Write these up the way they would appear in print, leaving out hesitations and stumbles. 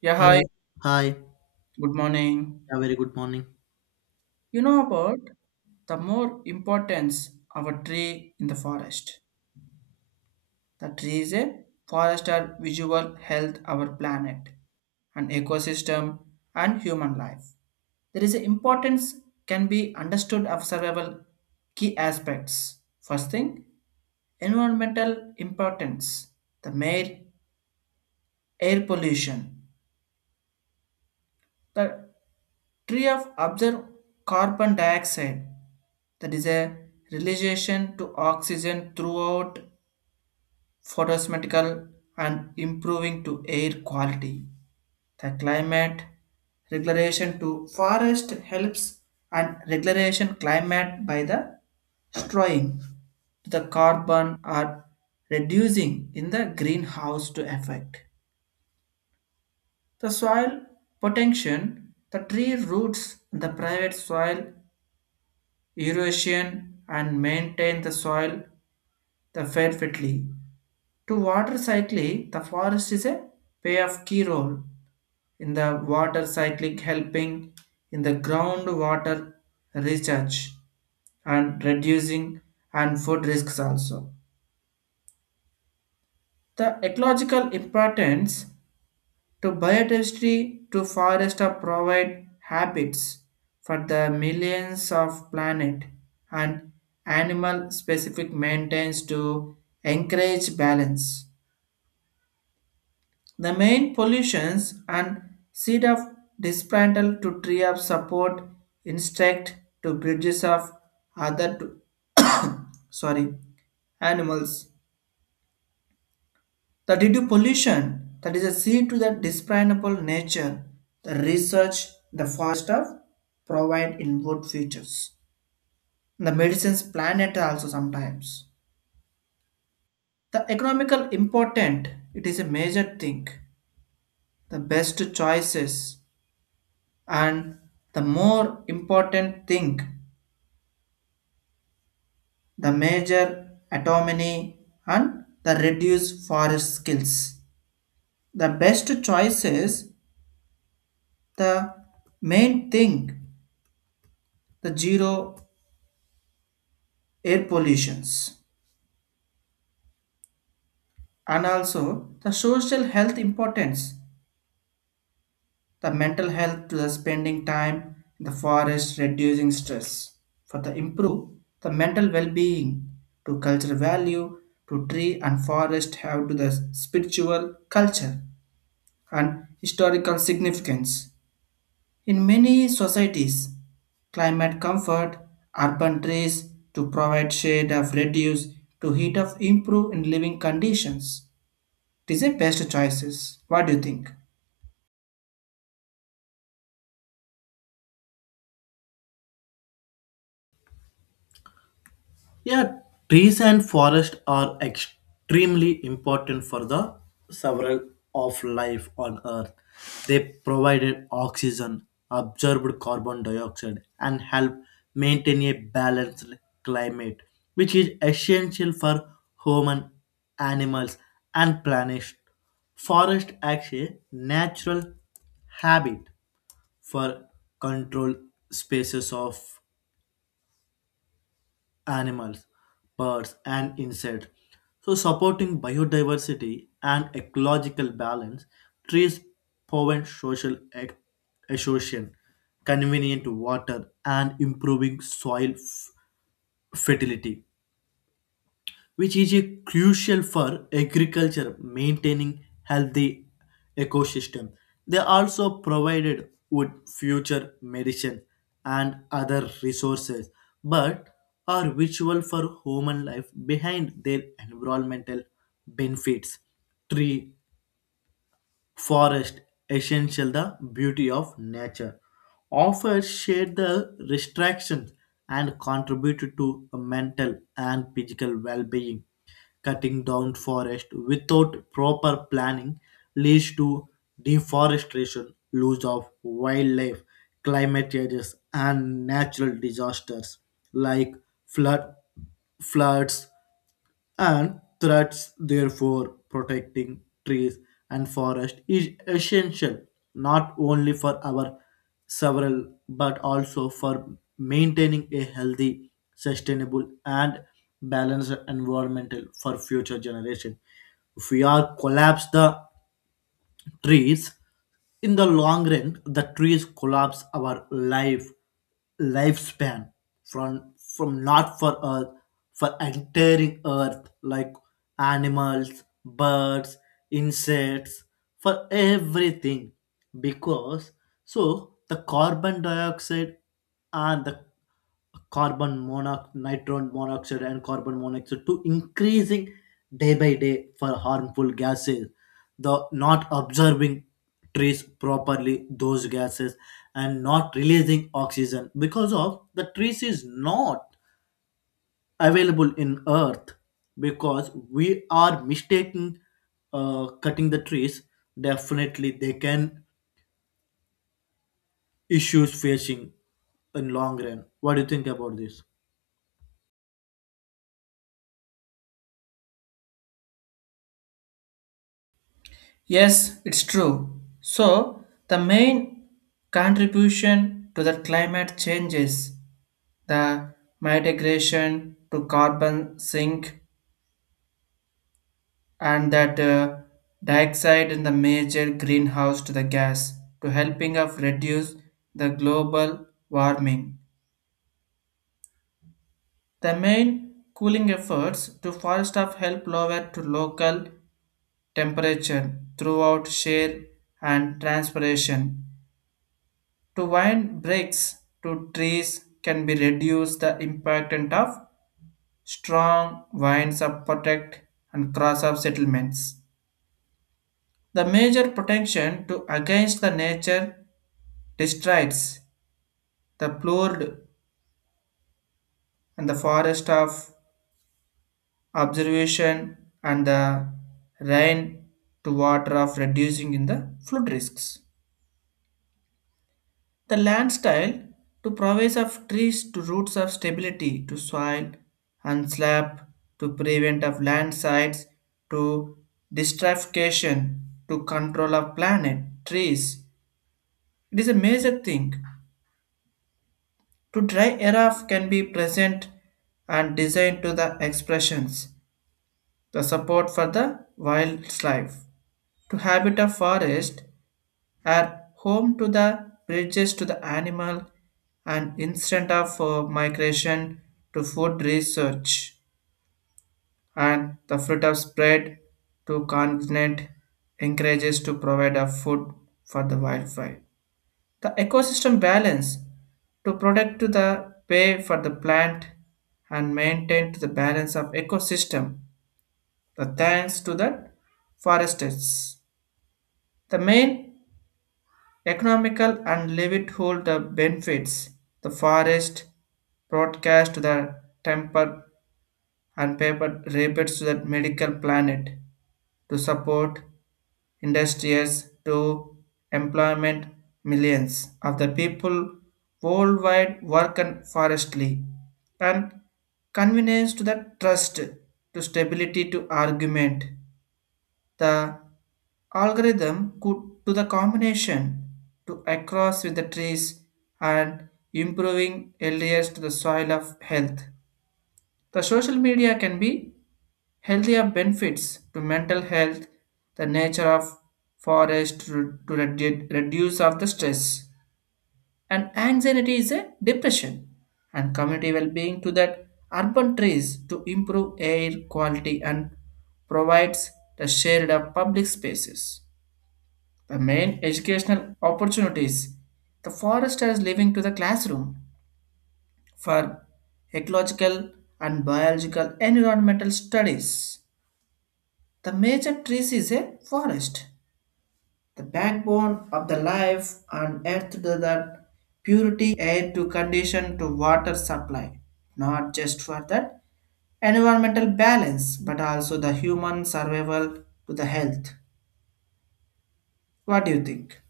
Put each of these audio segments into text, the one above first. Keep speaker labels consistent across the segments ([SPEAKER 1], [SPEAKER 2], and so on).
[SPEAKER 1] Yeah,
[SPEAKER 2] Hi.
[SPEAKER 1] hi.
[SPEAKER 2] Hi. Yeah,
[SPEAKER 1] Good morning.
[SPEAKER 2] very good morning.
[SPEAKER 1] You know about the more importance of a tree in the forest. The tree is a forest are visual health our planet, an ecosystem, and human life. There is an importance can be understood of several key aspects. First thing, environmental importance, the mere air pollution, the Tree of absorb carbon dioxide, that is a realization to oxygen throughout photosymmetrical and improving to air quality. The climate regulation to forest helps and regulation climate by the destroying the carbon are reducing in the greenhouse to effect. The soil potential, the tree roots, the private soil erosion and maintain the soil the fertility. To water cycling, the forest is a play of key role in the water cycling helping in the groundwater recharge and reducing and food risks also. The ecological importance. To biodiversity to forest are provide habits for the millions of planet and animal specific maintenance to encourage balance. The main pollutions and seed of dismantle to tree of support insect to bridges of other to sorry animals. The due to pollution that is a sea to the discernible nature, the research, the forest of provide in wood features. The medicines planet also sometimes. The economical important, it is a major thing. The best choices and the more important thing, the major autonomy and the reduced forest skills. The best choices, the main thing, the zero air pollutions, and also the social health importance, the mental health to the spending time in the forest reducing stress for the improve the mental well-being to cultural value to tree and forest have to the spiritual culture and historical significance in many societies, climate comfort, urban trees to provide shade of reduce to heat of improve in living conditions, these are best choices. What do you think?
[SPEAKER 2] Yeah, trees and forest are extremely important for the several of life on Earth. They provided oxygen, absorbed carbon dioxide, and help maintain a balanced climate, which is essential for human, animals, and planet. Forest acts a natural habit for control spaces of animals, birds, and insects. So, supporting biodiversity and ecological balance, trees prevent exhaustion, convenient water, and improving fertility, which is a crucial for agriculture maintaining healthy ecosystem. They also provided wood future medicine and other resources, but are virtual for human life behind their environmental benefits. Tree forest essential the beauty of nature offers shade the restrictions and contribute to a mental and physical well-being. Cutting down forest without proper planning leads to deforestation, loss of wildlife, climate changes, and natural disasters like flood floods and threats. Therefore, protecting trees and forest is essential not only for our several but also for maintaining a healthy, sustainable, and balanced environmental for future generation. If we are collapse the trees, in the long run the trees collapse our lifespan, from not for earth, for entering earth like animals, birds, insects, for everything. Because so the carbon dioxide and the carbon monoxide, nitrogen monoxide, and carbon monoxide to increasing day by day for harmful gases. The not observing trees properly those gases and not releasing oxygen because of the trees is not available in earth because we are mistaking cutting the trees, definitely they can issues facing in long run. What do you think about this?
[SPEAKER 1] Yes, it's true. So, the main contribution to the climate changes, the migration to carbon sink and that dioxide in the major greenhouse to the gas to helping of reduce the global warming. The main cooling efforts to forest of help lower to local temperature throughout share and transpiration. To wind breaks to trees can be reduced the impact of strong winds of protect and cross of settlements. The major protection to against the nature destroys the plured and the forest of observation and the rain to water of reducing in the flood risks. The land style to provides of trees to roots of stability to soil and slab to prevent of landslides to destratification to control of planet trees. It is a major thing. To dry era can be present and designed to the expressions. The support for the wildlife to habit of forest are home to the bridges to the animal and instant of migration to food research and the fruit of spread to continent encourages to provide a food for the wildlife. The ecosystem balance to protect to the pay for the plant and maintain to the balance of ecosystem. The thanks to the foresters. The main economical and Levitt hold the benefits. The forest broadcast to the temper and paper rapids to the medical planet to support industries to employment millions of the people worldwide work and forestly and convenience to the trust to stability to argument the algorithm could to the combination to across with the trees and improving areas to the soil of health. The social media can be healthier benefits to mental health, the nature of forest to reduce of the stress and anxiety is a depression and community well-being to that urban trees to improve air quality and provides the shared of public spaces, the main educational opportunities, the forest is living to the classroom for ecological and biological environmental studies. The major trees is a forest, the backbone of the life on earth to the purity air to condition to water supply, not just for that environmental balance but also the human survival to the health. What do you think?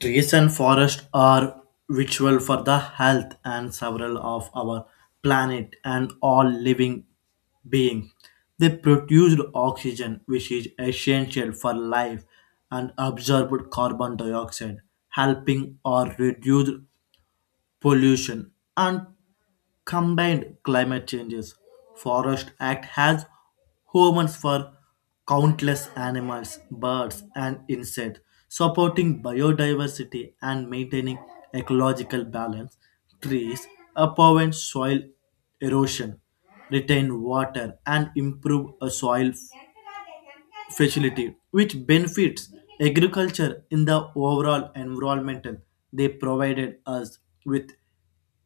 [SPEAKER 2] Trees and forests are vital for the health and several of our planet and all living beings. They produce oxygen, which is essential for life, and absorb carbon dioxide, helping or reduce pollution, and combined climate changes. Forest Act has homes for countless animals, birds, and insects, supporting biodiversity and maintaining ecological balance. Trees prevent soil erosion, retain water, and improve a soil facility, which benefits agriculture in the overall environmental. They provided us with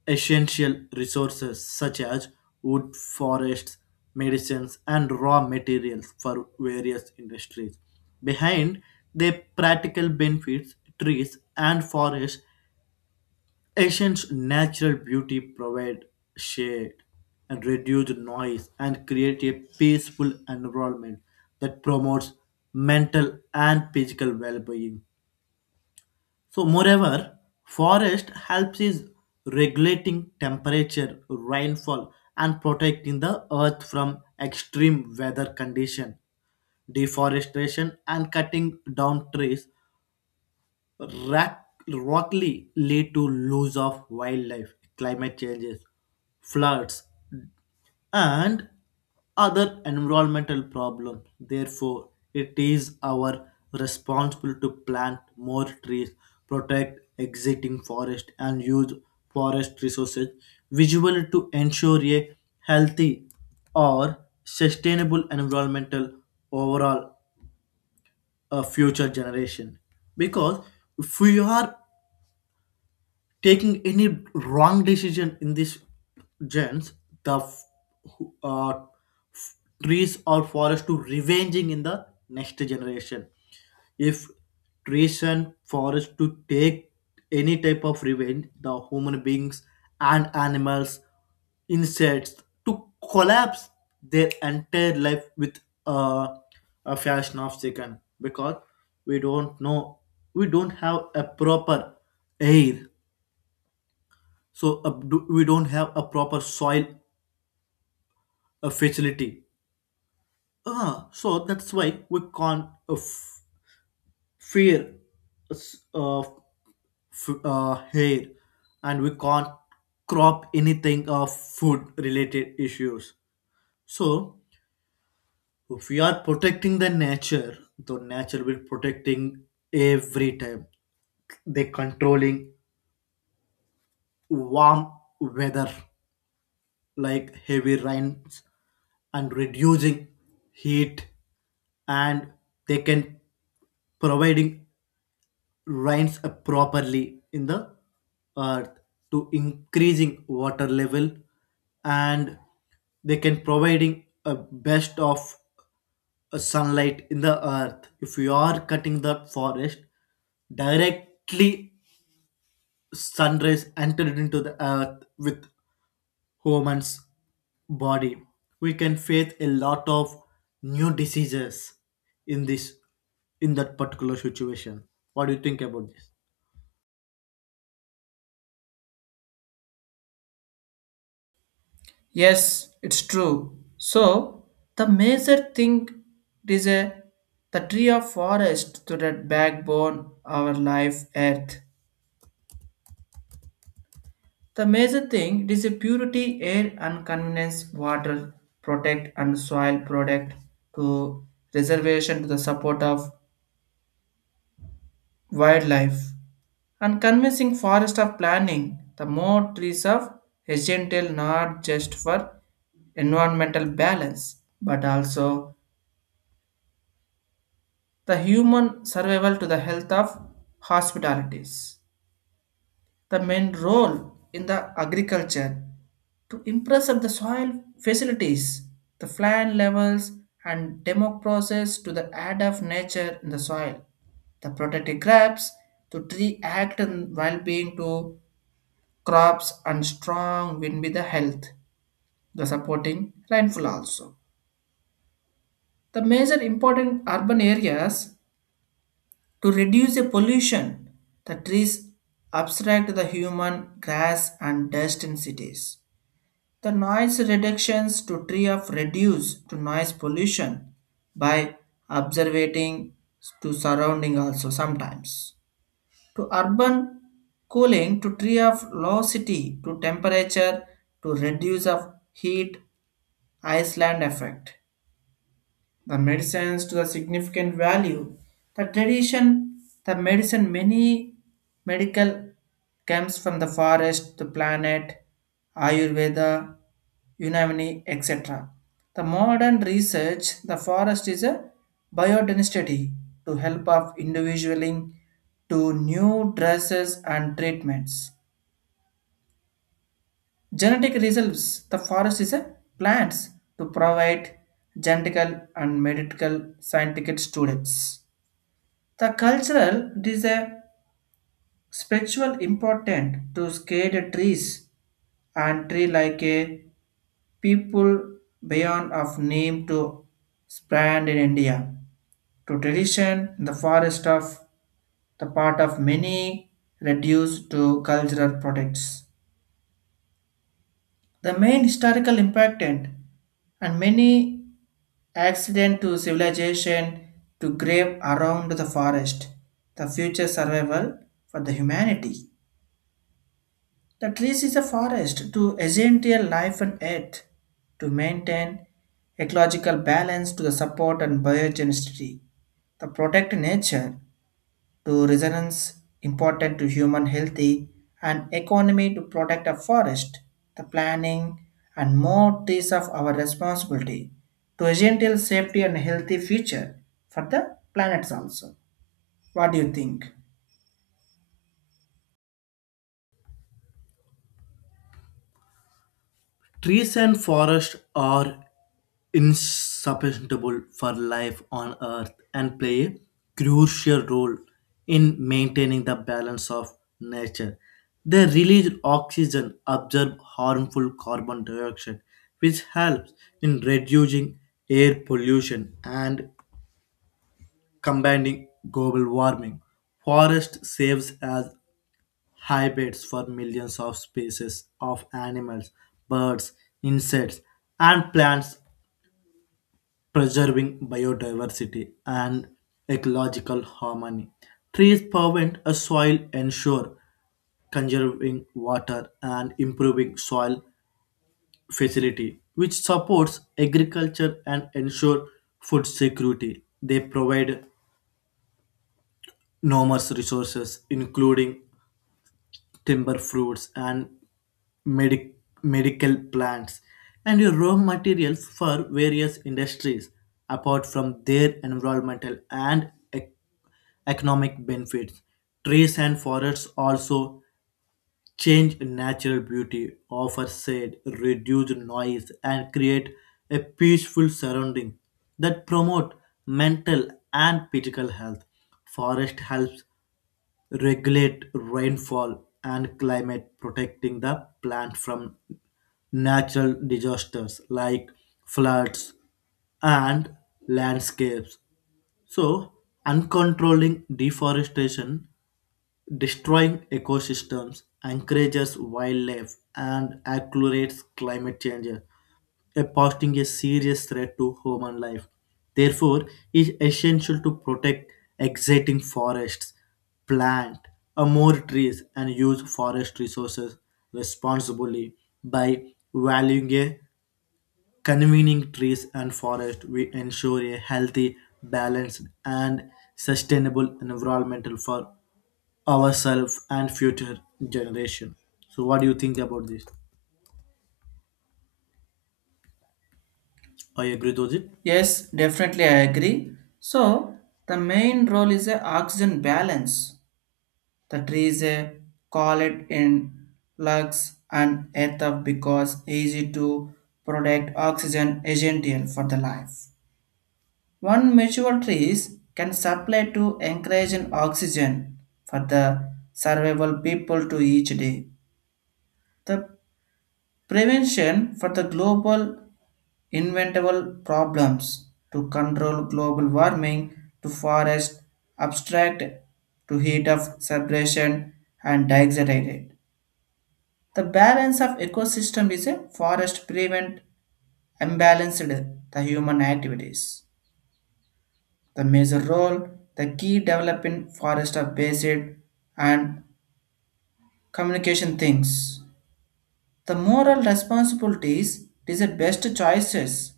[SPEAKER 2] essential resources such as wood, forests, medicines, and raw materials for various industries. Behind the practical benefits, trees and forests Asians' natural beauty provide shade and reduce noise and create a peaceful environment that promotes mental and physical well-being. So moreover, forest helps is regulating temperature, rainfall and protecting the earth from extreme weather condition. Deforestation and cutting down trees Rack, Rockley led to loss of wildlife, climate changes, floods, and other environmental problems. Therefore, it is our responsibility to plant more trees, protect existing forest, and use forest resources visually to ensure a healthy or sustainable environmental overall a future generation. Because if we are taking any wrong decision in this gens, the f- who- f- trees or forest to revenging in the next generation, if trees and forest to take any type of revenge, the human beings and animals, insects to collapse their entire life with uh, a fashion of second. Because we don't know we don't have a proper air, so we don't have a proper soil facility. Ah, so that's why we can't f- fear uh, hair, and we can't crop anything of food related issues. So if we are protecting the nature, the nature will protecting every time. They controlling warm weather like heavy rains and reducing heat, and they can providing rains properly in the earth to increasing water level, and they can providing a best of sunlight in the earth. If you are cutting the forest, directly sunrise entered into the earth with Humans' body. We can face a lot of new diseases in this in that particular situation. What do you think about this?
[SPEAKER 1] Yes, it's true. So the major thing is a the tree of forest to the backbone our life earth. The major thing is a purity, air and convenience, water, protect and soil product to reservation to the support of wildlife and convincing forest of planning the more trees of essential not just for environmental balance but also the human survival to the health of hospitalities. The main role in the agriculture to impress of the soil facilities, the plant levels, and demo process to the add of nature in the soil. The protective crops to tree act and well-being to crops and strong win with the health, the supporting rainfall also. The major important urban areas to reduce the pollution, the trees abstract the human grass and dust in cities. The noise reductions to tree of reduce to noise pollution by observating to surrounding also sometimes. To urban cooling to tree of low city to temperature to reduce of heat island effect, the medicines to the significant value. The tradition, the medicine, many medical comes from the forest, the planet, Ayurveda, Unamini, etc. The modern research, the forest is a biodensity to help of individualing to new dresses and treatments. Genetic reserves. The forest is a plants to provide genetical and medical scientific students. The cultural it is a spiritual important to scale the trees and tree like a people beyond of name to spread in India. To tradition, the forest of the part of many reduced to cultural products. The main historical important and many accident to civilization to grave around the forest, the future survival for the humanity. The trees is a forest to essential life on earth, to maintain ecological balance to the support and biogenicity, the protect nature to resonance important to human healthy and economy to protect a forest, the planning and more trees of our responsibility to ensure safety and healthy future for the planets also. What do you think?
[SPEAKER 2] Trees and forests are insubstantial for life on earth and play a crucial role in maintaining the balance of nature. They release oxygen, absorb harmful carbon dioxide, which helps in reducing air pollution and combating global warming. Forest serves as habitats for millions of species of animals, birds, insects, and plants, preserving biodiversity and ecological harmony. Trees prevent a soil ensure conserving water and improving soil facility, which supports agriculture and ensure food security. They provide numerous resources, including timber fruits and medic- medical plants and your raw materials for various industries, apart from their environmental and economic benefits. Trees and forests also change natural beauty, offer shade, reduce noise and create a peaceful surrounding that promote mental and physical health. Forest helps regulate rainfall and climate, protecting the plant from natural disasters like floods and landscapes. So, uncontrolling deforestation destroying ecosystems, encourages wildlife, and accelerates climate change, posing a serious threat to human life. Therefore, it is essential to protect existing forests, plant more trees, and use forest resources responsibly. By valuing a convening trees and forest, we ensure a healthy, balanced, and sustainable environmental for ourselves and future generation. So, what do you think about this? I agree with it.
[SPEAKER 1] Yes, definitely I agree. So the main role is a oxygen balance. The trees call it in lungs and earth of because easy to product oxygen essential for the life. One mature trees can supply to encourage an oxygen for the survival people to each day. The prevention for the global inventable problems to control global warming to forest abstract to heat of separation and dioxide. The balance of ecosystem is a forest prevent imbalanced the human activities. The major role, the key developing forest are based and communication things. The moral responsibilities is the best choices.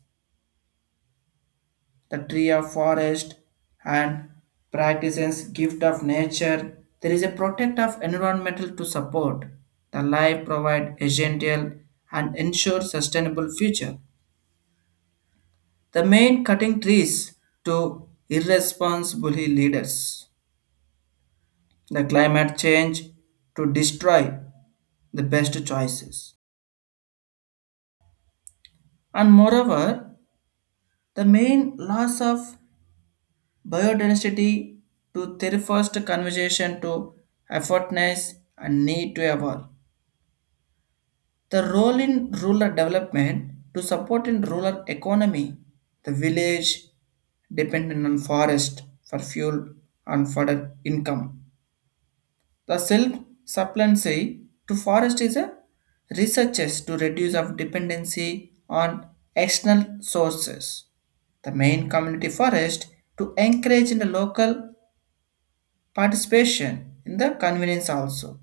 [SPEAKER 1] The tree of forest and practices gift of nature. There is a protect of environmental to support. The life provide essential and ensure sustainable future. The main cutting trees to irresponsible leaders. The climate change to destroy the best choices. And moreover, the main loss of biodiversity to their first conversation to effortness and need to evolve. The role in rural development to support in rural economy, the village dependent on forest for fuel and further income. The silk supplancy to forest is a researches to reduce of dependency on external sources. The main community forest to encourage in the local participation in the convenience also.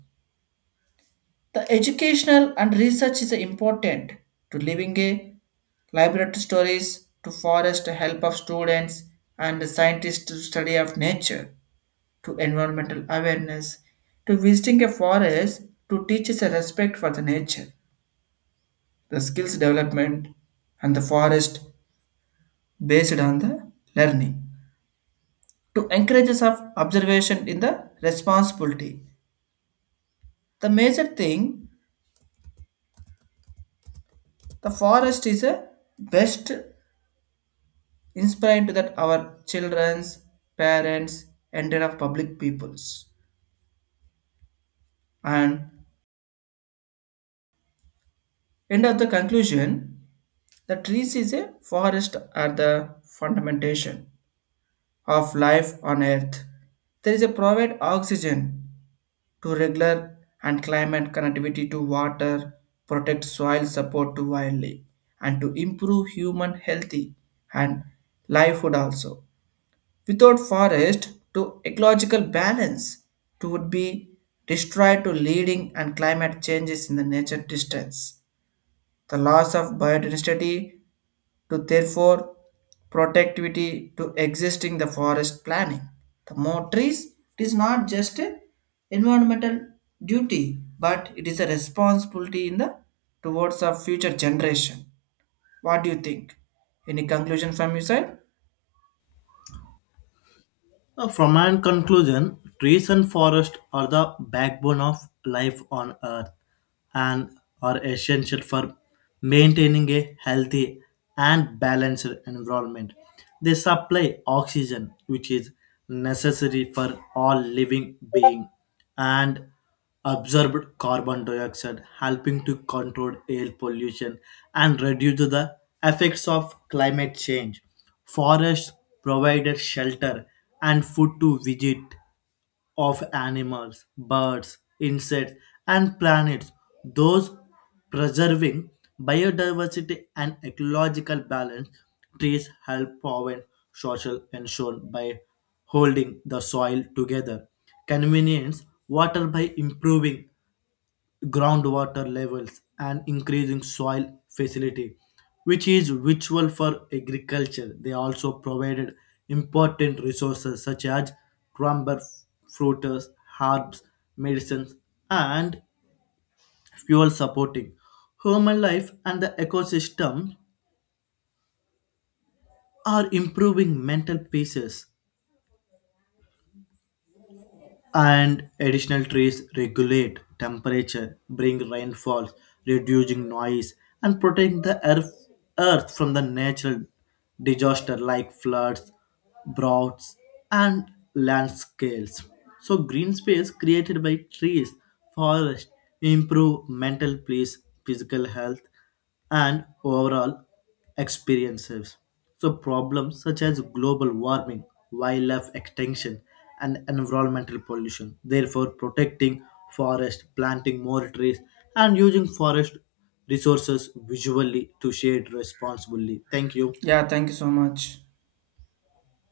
[SPEAKER 1] The educational and research is important to living a library stories to forest help of students and scientists to study of nature, to environmental awareness, to visiting a forest to teach us a respect for the nature, the skills development, and the forest based on the learning. To encourage us of observation in the responsibility. The major thing, the forest is a best inspiring to that our children's, parents, and their of public peoples. And end of the conclusion, the trees is a forest are the fundamentation of life on Earth. There is a provide oxygen to regular and climate connectivity to water, protect soil support to wildlife, and to improve human healthy and livelihood also. Without forest, to ecological balance to would be destroyed to leading and climate changes in the nature distance. The loss of biodiversity to therefore productivity to existing the forest planning. The more trees, it is not just a environmental duty, but it is a responsibility in the towards our future generation. What do you think? Any conclusion from your side?
[SPEAKER 2] From my conclusion, trees and forests are the backbone of life on Earth and are essential for maintaining a healthy and balanced environment. They supply oxygen, which is necessary for all living beings, and absorbed carbon dioxide, helping to control air pollution and reduce the effects of climate change. Forests provided shelter and food to visit of animals, birds, insects, and planets, those preserving biodiversity and ecological balance. Trees help prevent social erosion by holding the soil together, convenience water by improving groundwater levels and increasing soil facility, which is vital for agriculture. They also provided important resources such as timber, fruits, herbs, medicines, and fuel supporting human life and the ecosystem are improving mental pieces, and additional trees regulate temperature, bring rainfalls, reducing noise, and protect earth from the natural disaster like floods, droughts, and landscapes. So, green space created by trees, forests, improve mental peace, physical health, and overall experiences. So, problems such as global warming, wildlife extinction, and environmental pollution. Therefore, protecting forest, planting more trees, and using forest resources visually to shade responsibly. Thank you.
[SPEAKER 1] Yeah, thank you so much.